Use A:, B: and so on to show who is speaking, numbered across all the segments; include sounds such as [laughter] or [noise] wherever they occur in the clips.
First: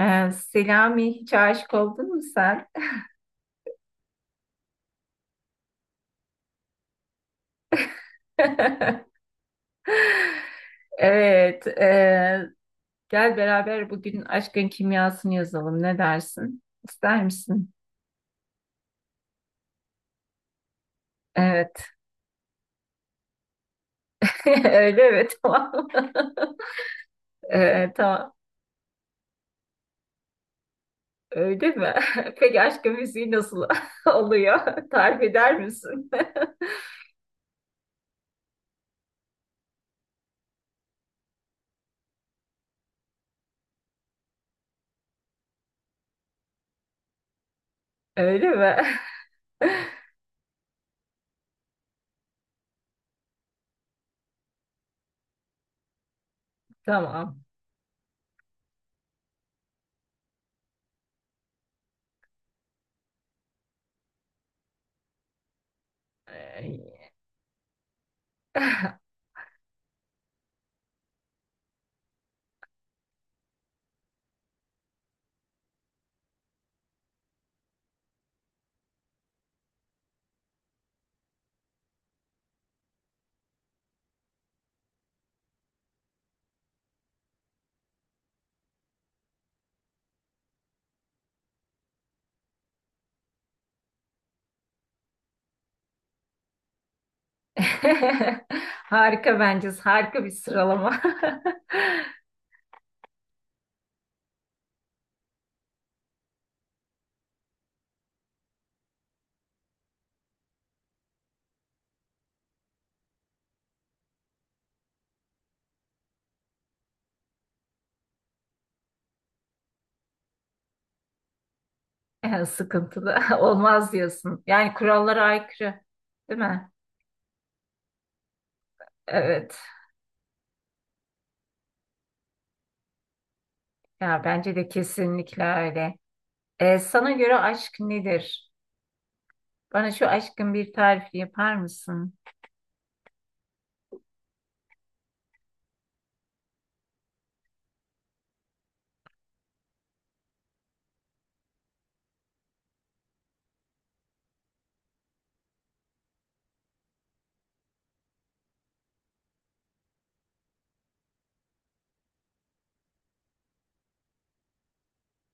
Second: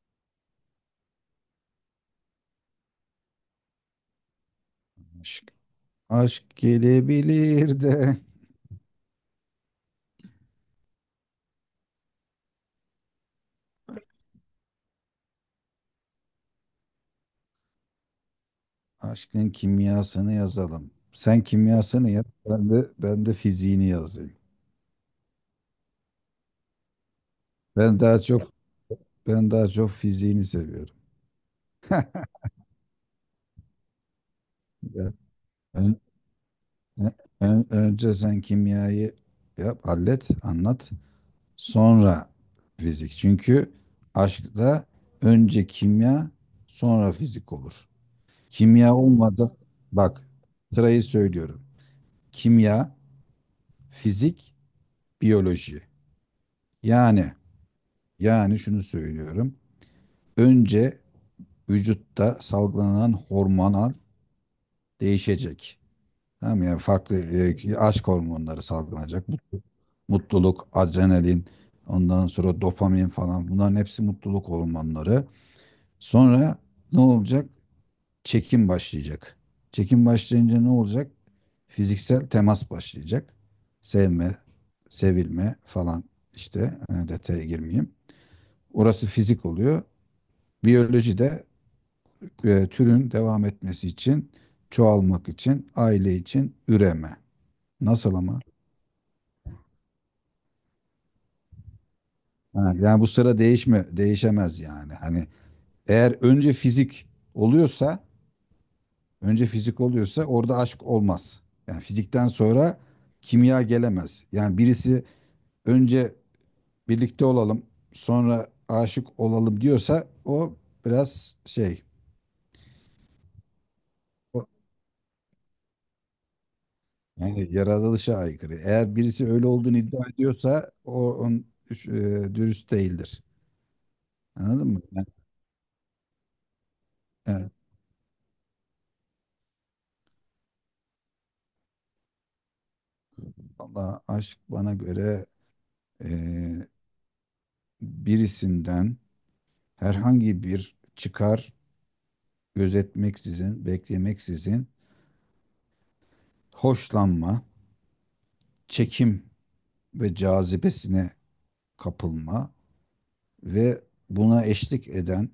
A: Selami, hiç aşık oldun mu sen?
B: Aşk, aşk gelebilir de
A: [laughs] Evet. Gel beraber bugün aşkın kimyasını yazalım. Ne dersin? İster misin?
B: aşkın kimyasını yazalım. Sen
A: Evet.
B: kimyasını yaz, ben de fiziğini yazayım.
A: [laughs] Öyle mi? Tamam.
B: Ben daha
A: Tamam.
B: çok Ben daha çok fiziğini seviyorum.
A: Öyle mi? [laughs] Peki aşkın müziği nasıl [laughs] oluyor?
B: Ya,
A: Tarif eder
B: ön-
A: misin?
B: ön- önce sen kimyayı yap, hallet, anlat. Sonra fizik. Çünkü aşkta önce kimya, sonra fizik olur.
A: [laughs] Öyle mi?
B: Kimya olmadan
A: [laughs]
B: bak sırayı söylüyorum. Kimya, fizik, biyoloji. Yani
A: Tamam.
B: Yani şunu söylüyorum. Önce vücutta salgılanan hormonal değişecek. Tamam mı? Yani
A: Ee,
B: farklı aşk hormonları
A: [laughs]
B: salgılanacak. Mutluluk, adrenalin, ondan sonra dopamin falan bunların hepsi mutluluk hormonları. Sonra ne olacak? Çekim başlayacak. Çekim başlayınca ne olacak? Fiziksel temas başlayacak. Sevme, sevilme falan işte detaya girmeyeyim. Orası fizik oluyor. Biyoloji de türün devam etmesi için, çoğalmak için, aile için üreme. Nasıl ama?
A: Harika bence. Harika bir sıralama. [laughs]
B: Ha, yani bu sıra değişemez yani. Hani eğer önce fizik oluyorsa, önce fizik oluyorsa orada aşk olmaz. Yani fizikten sonra kimya gelemez. Yani birisi önce birlikte olalım, sonra aşık olalım diyorsa o biraz şey,
A: Yani sıkıntılı [laughs] olmaz diyorsun.
B: o,
A: Yani kurallara aykırı, değil mi?
B: yani yaratılışa aykırı. Eğer birisi öyle
A: Evet.
B: olduğunu iddia ediyorsa o on, üş- e, dürüst değildir.
A: Ya bence
B: Anladın
A: de
B: mı? Yani,
A: kesinlikle öyle. Sana göre
B: yani
A: aşk nedir? Bana şu aşkın bir tarifi yapar mısın?
B: valla aşk bana göre e, birisinden herhangi bir çıkar gözetmeksizin, beklemeksizin hoşlanma, çekim ve cazibesine kapılma ve buna eşlik eden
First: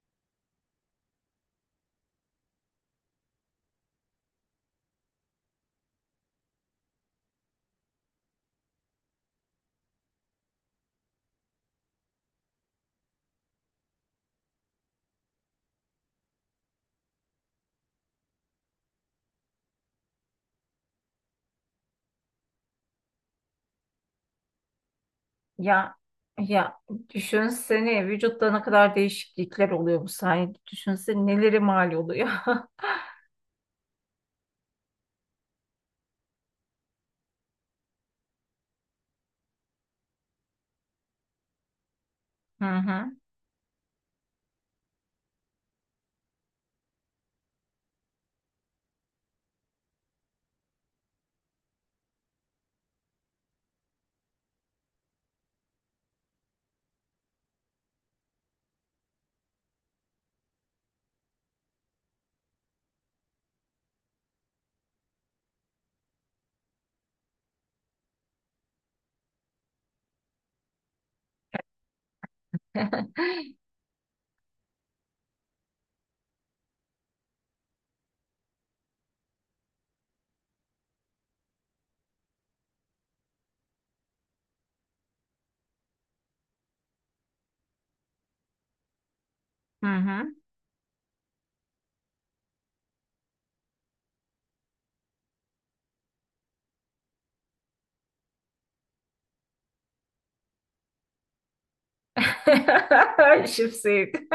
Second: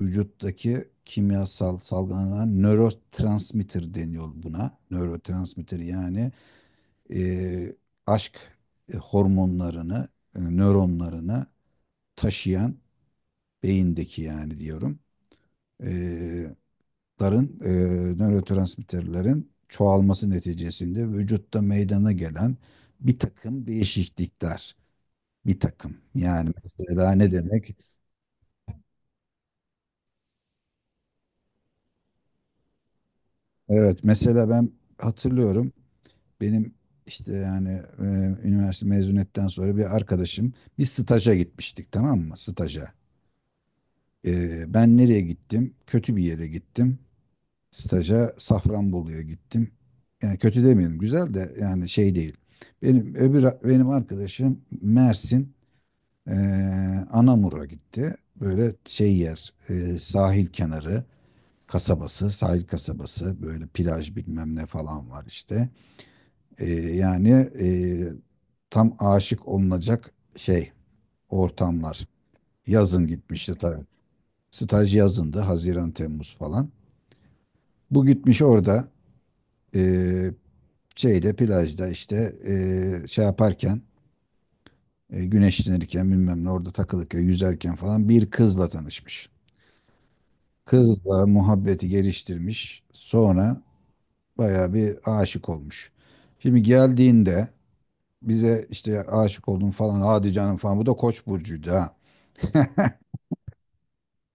B: vücuttaki kimyasal salgılanan nörotransmitter deniyor buna. Nörotransmitter yani e, aşk hormonlarını, nöronlarını taşıyan beyindeki yani diyorum. E, Ların, nörotransmitterlerin çoğalması neticesinde vücutta meydana gelen bir takım değişiklikler. Bir
A: Ya
B: takım. Yani
A: ya,
B: mesela ne demek?
A: düşünsene vücutta ne kadar değişiklikler oluyor bu sayede. Düşünsene neleri mal oluyor. [laughs]
B: Evet mesela ben hatırlıyorum. Benim işte yani e, üniversite mezuniyetten sonra bir arkadaşım bir staja gitmiştik, tamam mı?
A: Hı
B: Staja.
A: hı.
B: Ben nereye gittim? Kötü bir yere gittim. Staja Safranbolu'ya gittim. Yani kötü demeyelim, güzel de yani şey değil. Benim arkadaşım Mersin e, Anamur'a gitti. Böyle şey yer, sahil kenarı kasabası sahil kasabası, böyle plaj bilmem ne falan var işte. Yani e, tam aşık olunacak ortamlar. Yazın gitmişti
A: [laughs]
B: tabii. Staj yazındı, Haziran Temmuz falan. Bu gitmiş orada e, şeyde, plajda, işte şey yaparken, güneşlenirken, bilmem ne, orada takılırken, yüzerken falan bir kızla tanışmış.
A: Hı hı.
B: Kızla muhabbeti geliştirmiş. Sonra bayağı bir aşık olmuş. Şimdi geldiğinde bize işte aşık oldum falan, hadi canım falan. Bu da Koç burcuydu ha.
A: [laughs] Şıpsıyet. [laughs]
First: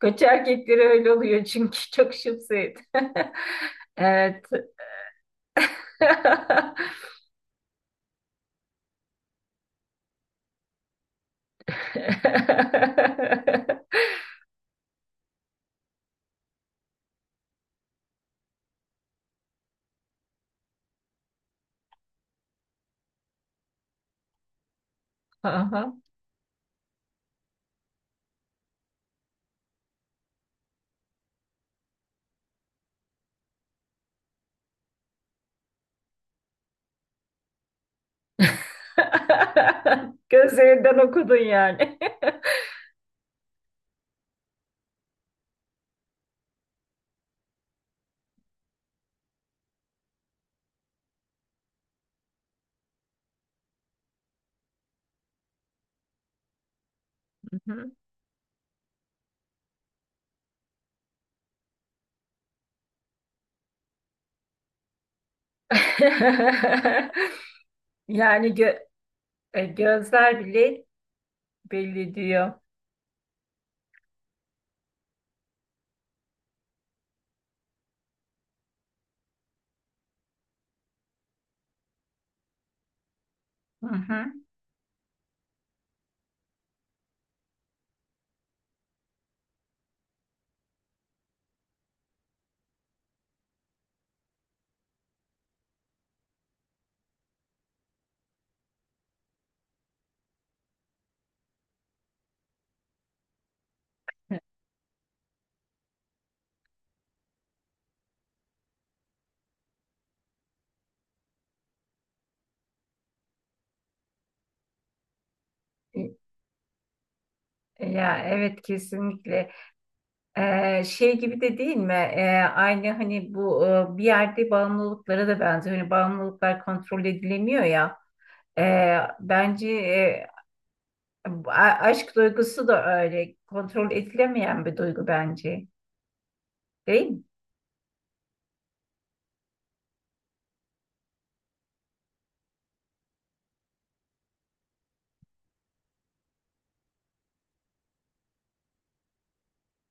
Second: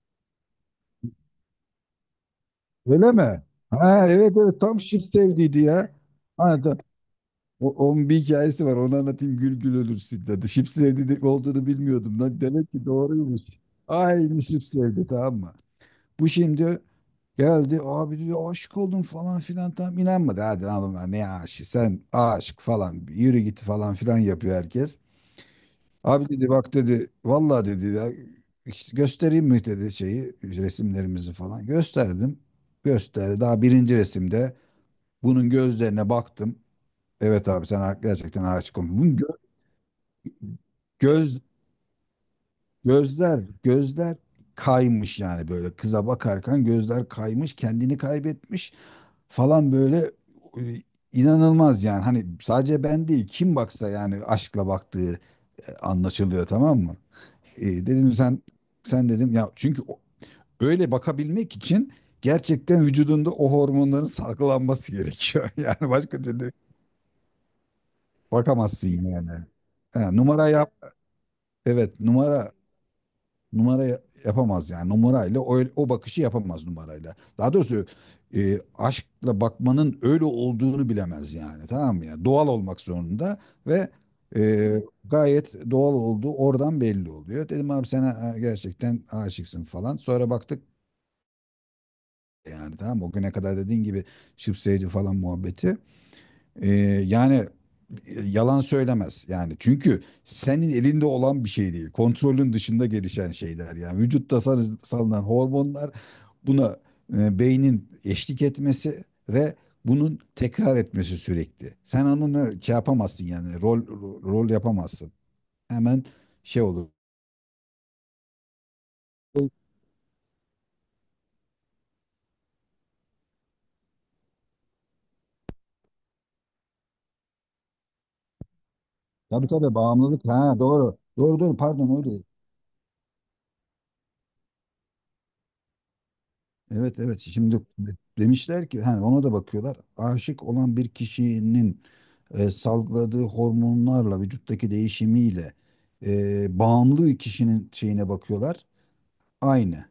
A: Koç erkekleri öyle oluyor çünkü çok şıpsıyet. [laughs]
B: Öyle mi? Ha evet
A: Evet.
B: evet tam şıp sevdiydi ya. Ha, ta- O, onun bir hikayesi var, onu anlatayım, gül gül ölürsün, dedi. Şıp sevdi olduğunu bilmiyordum. Lan demek ki doğruymuş.
A: [laughs]
B: Aynı şıp sevdi, tamam mı? Bu şimdi geldi, abi diyor aşık oldum falan filan, tam inanmadı. Hadi lan oğlum, ne aşık, sen aşık falan, yürü git falan filan yapıyor herkes.
A: Aha.
B: Abi dedi, bak dedi, vallahi dedi ya, hiç göstereyim mi dedi şeyi, resimlerimizi falan. Gösterdim. Gösterdi. Daha birinci resimde bunun gözlerine baktım. Evet abi sen ha- gerçekten aşık olmuşsun. Bunun gö-
A: [laughs] Gözlerinden okudun
B: göz
A: yani. [laughs]
B: gözler Gözler kaymış yani, böyle kıza bakarken gözler kaymış, kendini kaybetmiş falan, böyle e, inanılmaz yani. Hani sadece ben değil, kim baksa yani aşkla baktığı anlaşılıyor, tamam mı?
A: Mhm.
B: Dedim sen dedim ya, çünkü öyle bakabilmek için gerçekten vücudunda o hormonların salgılanması gerekiyor. [laughs] Yani başka türlü
A: [laughs] Yani
B: bakamazsın yani. Ha,
A: gözler
B: numara yap.
A: bile
B: Evet,
A: belli diyor.
B: yapamaz yani. Numarayla o bakışı yapamaz numarayla. Daha doğrusu aşkla bakmanın öyle olduğunu bilemez yani. Tamam mı? Yani doğal olmak zorunda ve
A: Hı.
B: gayet doğal olduğu oradan belli oluyor. Dedim abi sen ha- gerçekten aşıksın falan. Sonra baktık, yani tamam mı, o güne kadar dediğin gibi şıpseyci falan muhabbeti. Ee, Yani yalan söylemez yani. Çünkü senin elinde olan bir şey değil. Kontrolün dışında gelişen şeyler yani. Vücutta salınan hormonlar, buna beynin eşlik etmesi ve bunun tekrar etmesi sürekli. Sen onu şey yapamazsın yani, rol yapamazsın. Hemen şey olur.
A: Ya evet kesinlikle. Şey gibi de değil mi? Aynı hani bu bir yerde bağımlılıklara da benziyor. Hani bağımlılıklar kontrol edilemiyor ya.
B: Tabii
A: Bence
B: tabii bağımlılık. Ha doğru. Doğru
A: Bu
B: doğru,
A: a-
B: pardon,
A: aşk
B: öyle.
A: duygusu da öyle kontrol edilemeyen bir duygu bence.
B: Evet
A: Değil
B: evet
A: mi?
B: şimdi demişler ki, hani ona da bakıyorlar. Aşık olan bir kişinin salgıladığı hormonlarla vücuttaki değişimiyle bağımlı kişinin şeyine bakıyorlar. Aynı.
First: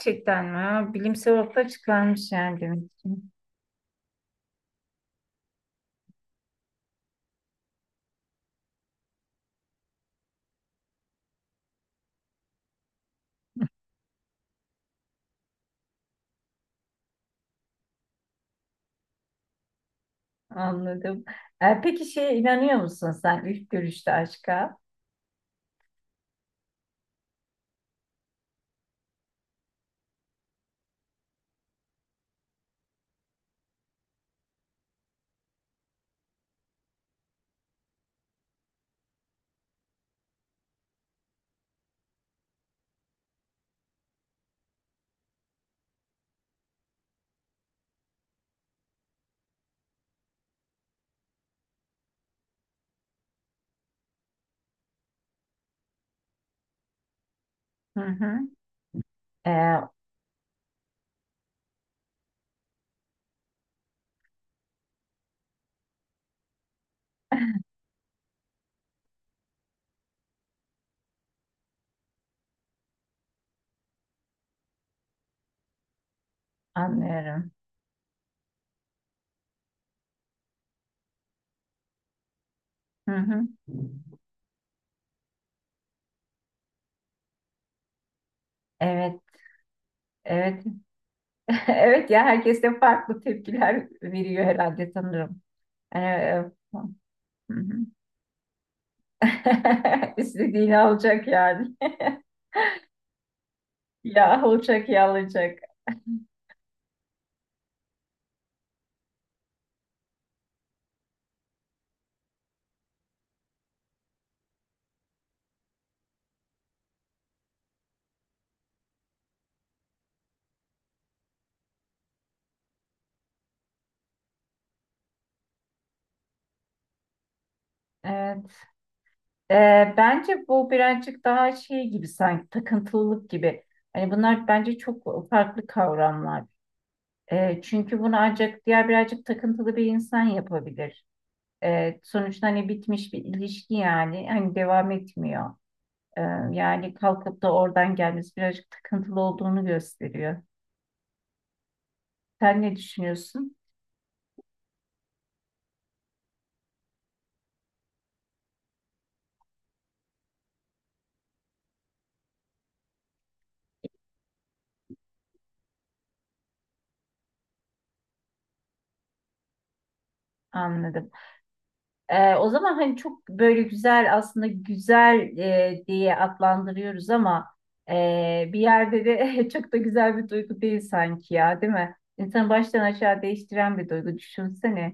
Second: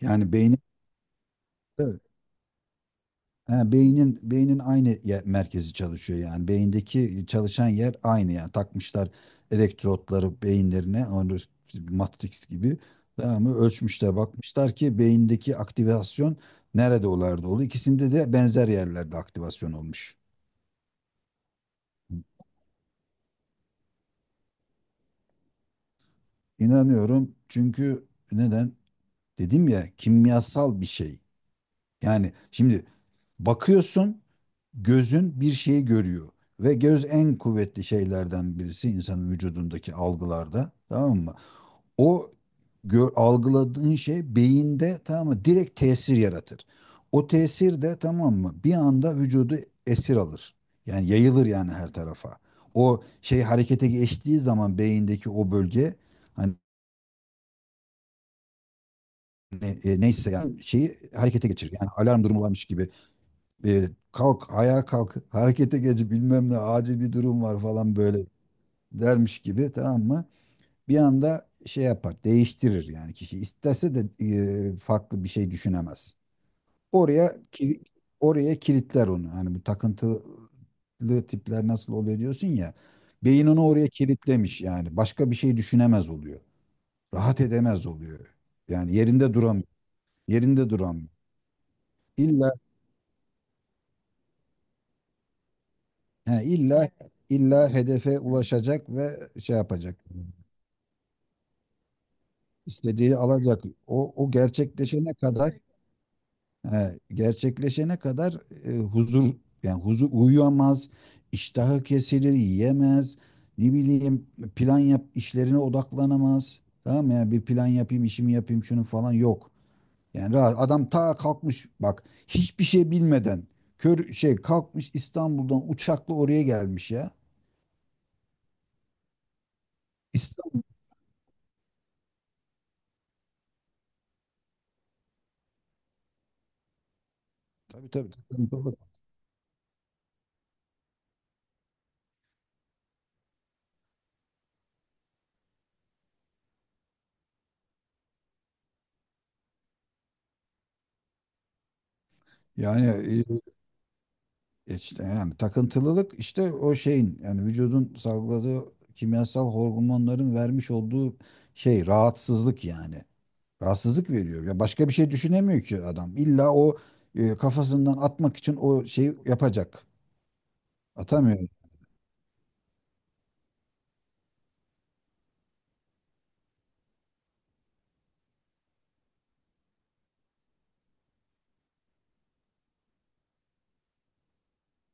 B: Yani
A: mi?
B: beyni,
A: Ha, bilimsel ortaya çıkarmış yani demek ki.
B: ha, beynin aynı yer, merkezi çalışıyor yani. Beyindeki çalışan yer aynı yani. Takmışlar elektrotları beyinlerine, onu Matrix gibi. Tamam mı? Ölçmüşler, bakmışlar ki beyindeki aktivasyon nerede olardı oldu. İkisinde de benzer yerlerde aktivasyon olmuş.
A: Anladım. E, peki şeye inanıyor musun sen ilk görüşte aşka?
B: İnanıyorum çünkü neden? Dedim ya, kimyasal bir şey. Yani şimdi bakıyorsun, gözün bir şeyi görüyor ve göz en kuvvetli şeylerden birisi insanın vücudundaki algılarda, tamam mı? O Gör, algıladığın şey beyinde, tamam mı? Direkt tesir yaratır. O tesir de, tamam mı, bir anda vücudu esir alır. Yani yayılır yani her tarafa. O şey harekete geçtiği zaman beyindeki o bölge, hani
A: Hı hı. E,
B: neyse yani, şeyi harekete geçirir. Yani alarm durumu varmış gibi, kalk ayağa, kalk harekete geç, bilmem ne, acil bir durum var falan böyle dermiş gibi, tamam mı? Bir anda şey yapar, değiştirir yani, kişi istese de farklı bir şey düşünemez. Oraya
A: anlıyorum.
B: kili- Oraya kilitler onu. Hani bu takıntılı tipler nasıl oluyor diyorsun ya.
A: Hı hı.
B: Beyin onu oraya kilitlemiş yani. Başka bir şey düşünemez oluyor. Rahat edemez oluyor. Yani
A: Evet,
B: yerinde duramıyor.
A: evet.
B: Yerinde duramıyor.
A: [laughs] Evet ya
B: İlla
A: herkes de farklı tepkiler veriyor herhalde sanırım. E,
B: He,
A: e,
B: illa
A: hı
B: illa
A: hı.
B: hedefe ulaşacak ve şey yapacak.
A: [laughs] İstediğini alacak yani. [laughs]
B: İstediği alacak. O
A: Ya olacak ya
B: gerçekleşene kadar,
A: alacak.
B: he, gerçekleşene kadar huzur, yani huzur, uyuyamaz, iştahı kesilir, yiyemez. Ne bileyim plan yap, işlerine odaklanamaz. Tamam mı? Yani bir plan yapayım, işimi yapayım, şunu falan yok. Yani rahat. Adam ta kalkmış bak, hiçbir şey bilmeden, kör şey kalkmış İstanbul'dan uçakla oraya gelmiş ya.
A: Evet. Bence
B: İstanbul.
A: bu birazcık daha şey gibi sanki takıntılılık gibi. Hani bunlar bence çok farklı kavramlar.
B: Tabii
A: Çünkü
B: tabii,
A: bunu ancak
B: tabii.
A: diğer birazcık takıntılı bir insan yapabilir. Sonuçta hani bitmiş bir ilişki yani hani devam etmiyor. Ee, Yani kalkıp da oradan gelmesi birazcık takıntılı olduğunu gösteriyor. Sen ne
B: Yani
A: düşünüyorsun?
B: işte yani takıntılılık işte o şeyin, yani vücudun salgıladığı kimyasal hormonların vermiş olduğu şey, rahatsızlık yani. Rahatsızlık veriyor. Ya başka bir şey düşünemiyor ki adam. İlla o kafasından atmak için o şeyi yapacak.
A: Anladım.
B: Atamıyor.
A: O zaman hani çok böyle güzel aslında güzel diye adlandırıyoruz ama bir yerde de [laughs] çok da güzel bir duygu değil sanki ya, değil mi? İnsanı baştan aşağı değiştiren bir duygu. Düşünsene.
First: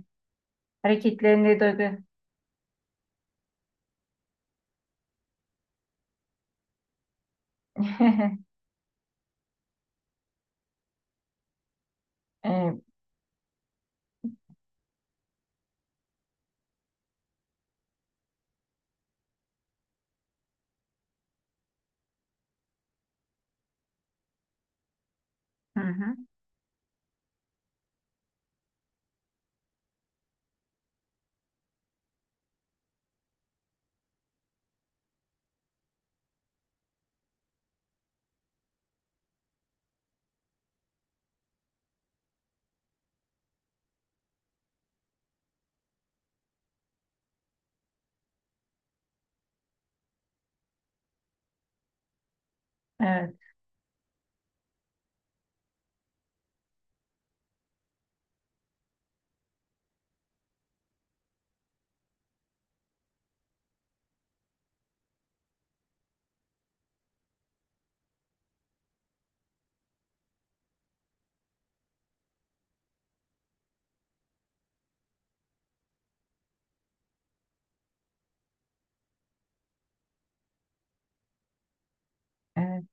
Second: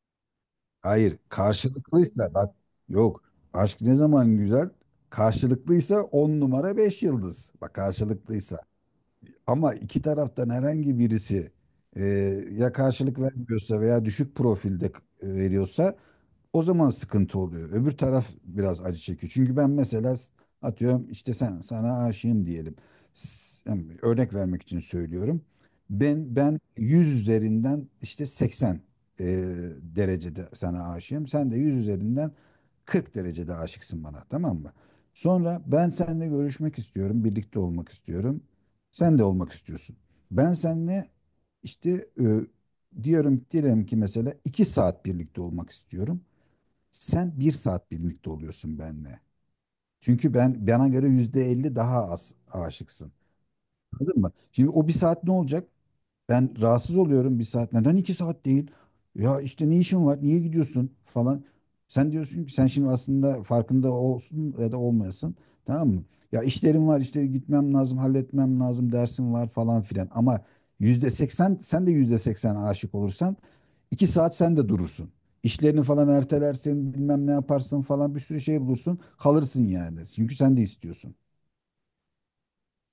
B: Hayır,
A: Hareketlerinde duygu.
B: karşılıklıysa bak, yok. Aşk ne zaman güzel? Karşılıklıysa on numara beş yıldız. Bak karşılıklıysa.
A: [laughs]
B: Ama iki taraftan herhangi birisi e,
A: E,
B: ya karşılık vermiyorsa veya düşük profilde veriyorsa o zaman sıkıntı oluyor. Öbür taraf biraz acı çekiyor. Çünkü ben mesela atıyorum işte, sen sana aşığım diyelim. Yani örnek vermek için söylüyorum.
A: hı hı.
B: Ben 100 üzerinden işte 80 e, derecede sana aşığım. Sen de 100 üzerinden 40 derecede aşıksın bana, tamam mı? Sonra ben seninle görüşmek istiyorum, birlikte olmak istiyorum. Sen de olmak istiyorsun. Ben seninle işte e, diyorum diyelim ki mesela 2 saat birlikte olmak istiyorum. Sen bir saat birlikte oluyorsun benimle. Çünkü ben, bana göre %50 daha az aşıksın.
A: Evet,
B: Anladın mı? Şimdi o bir saat ne olacak? Ben rahatsız oluyorum bir saat. Neden iki saat değil? Ya işte ne işin var? Niye gidiyorsun falan. Sen diyorsun ki, sen şimdi aslında farkında olsun ya da olmayasın. Tamam mı? Ya işlerim var işte, gitmem lazım, halletmem lazım, dersim var falan filan. Ama %80, sen de %80 aşık olursan iki saat sen de durursun. İşlerini falan ertelersin, bilmem ne yaparsın falan, bir sürü şey bulursun. Kalırsın yani. Çünkü sen de istiyorsun.
A: evet.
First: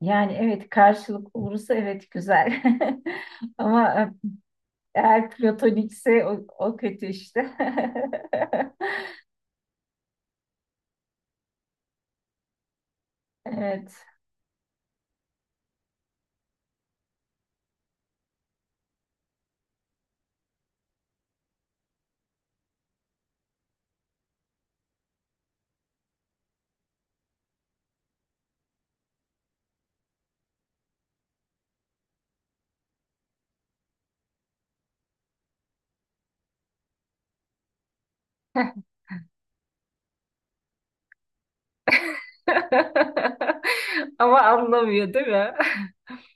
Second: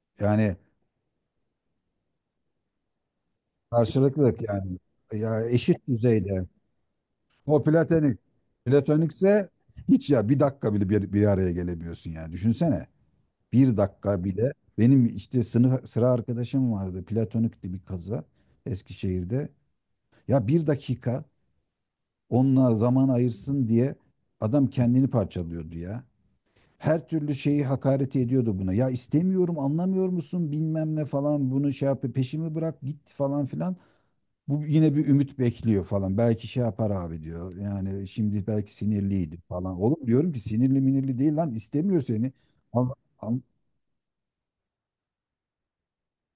A: Yani
B: Yani
A: evet karşılık olursa evet güzel. [laughs] Ama
B: karşılıklık yani.
A: eğer
B: Ya eşit
A: platonikse
B: düzeyde.
A: o kötü işte.
B: O platonik.
A: [laughs]
B: Platonikse hiç ya bir dakika bile bir araya gelemiyorsun yani. Düşünsene. Bir
A: Evet.
B: dakika bile. Benim işte sınıf sıra arkadaşım vardı. Platonikti bir kaza, Eskişehir'de. Ya bir dakika onunla zaman ayırsın diye adam kendini parçalıyordu ya. Her türlü şeyi hakaret ediyordu buna. Ya istemiyorum, anlamıyor musun, bilmem ne falan, bunu şey yap, peşimi bırak git falan filan. Bu yine bir ümit bekliyor falan. Belki şey yapar abi diyor. Yani şimdi belki
A: [laughs]
B: sinirliydi falan. Oğlum diyorum ki, sinirli minirli değil lan, istemiyor seni. An- an-
A: [laughs] Ama anlamıyor değil mi?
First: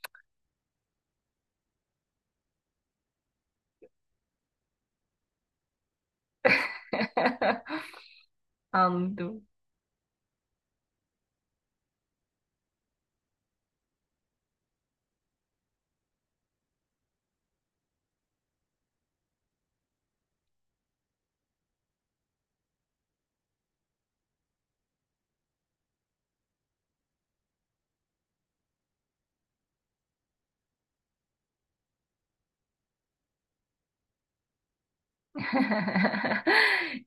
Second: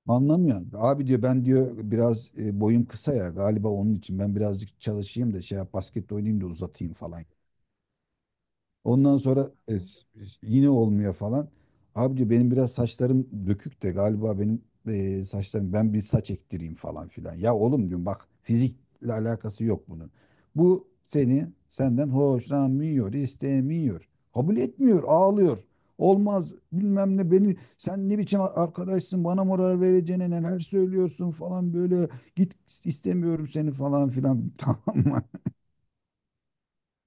B: Anlamıyor. Abi diyor, ben diyor biraz boyum kısa ya galiba, onun için ben birazcık çalışayım da şey yap, basket oynayayım da uzatayım falan.
A: [laughs]
B: Ondan
A: Anladım.
B: sonra yine olmuyor falan. Abi diyor, benim biraz saçlarım dökük de galiba, benim saçlarım, ben bir saç ektireyim falan filan. Ya oğlum diyorum, bak fizikle alakası yok bunun. Seni, senden hoşlanmıyor, istemiyor. Kabul etmiyor, ağlıyor. Olmaz bilmem ne, beni sen ne biçim arkadaşsın, bana moral vereceğine neler söylüyorsun falan, böyle git, istemiyorum seni falan filan [laughs] tamam mı?
A: [laughs]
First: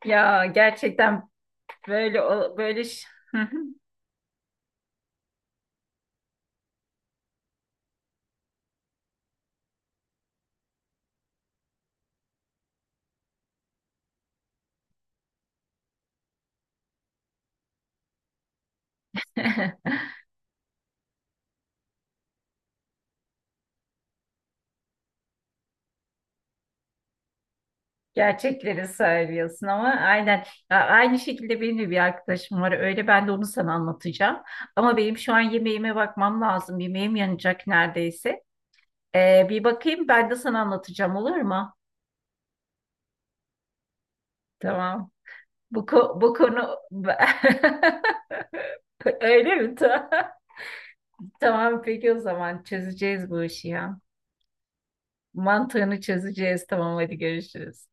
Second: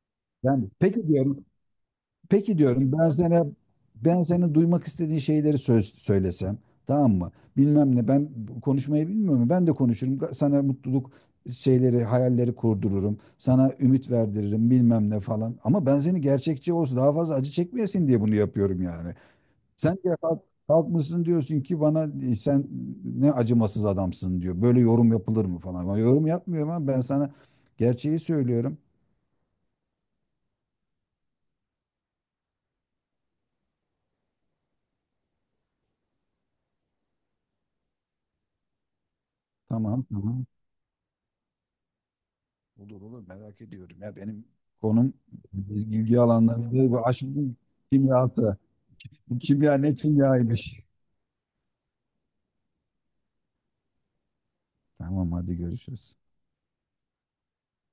A: Ya
B: Yani peki
A: gerçekten
B: diyorum
A: böyle o-
B: Peki
A: böyle
B: diyorum
A: ş-
B: ben sana, ben senin duymak istediğin şeyleri söylesem, tamam mı? Bilmem ne, ben konuşmayı bilmiyorum. Ben de konuşurum. Sana mutluluk şeyleri, hayalleri kurdururum. Sana ümit verdiririm bilmem ne falan. Ama ben seni gerçekçi olsun, daha fazla acı çekmeyesin diye bunu yapıyorum yani. Sen
A: [laughs]
B: de kalk, kalkmışsın diyorsun ki bana, sen ne acımasız adamsın diyor. Böyle yorum yapılır mı falan. Ben yorum yapmıyorum ama ben sana gerçeği söylüyorum.
A: gerçekleri söylüyorsun ama aynen. Ya aynı şekilde benim de bir arkadaşım var öyle, ben de onu sana anlatacağım, ama benim şu an yemeğime bakmam lazım, yemeğim yanacak neredeyse. Bir
B: Tamam
A: bakayım, ben de
B: tamam.
A: sana anlatacağım, olur mu?
B: Olur olur, merak ediyorum. Ya benim
A: Tamam,
B: konum, biz ilgi
A: bu konu
B: alanlarında bu aşkın kimyası.
A: [laughs]
B: Bu
A: öyle
B: kimya
A: mi?
B: ne
A: Tamam.
B: kimyaymış.
A: Tamam peki o zaman çözeceğiz bu işi ya.
B: Tamam hadi
A: Mantığını
B: görüşürüz.
A: çözeceğiz. Tamam hadi görüşürüz.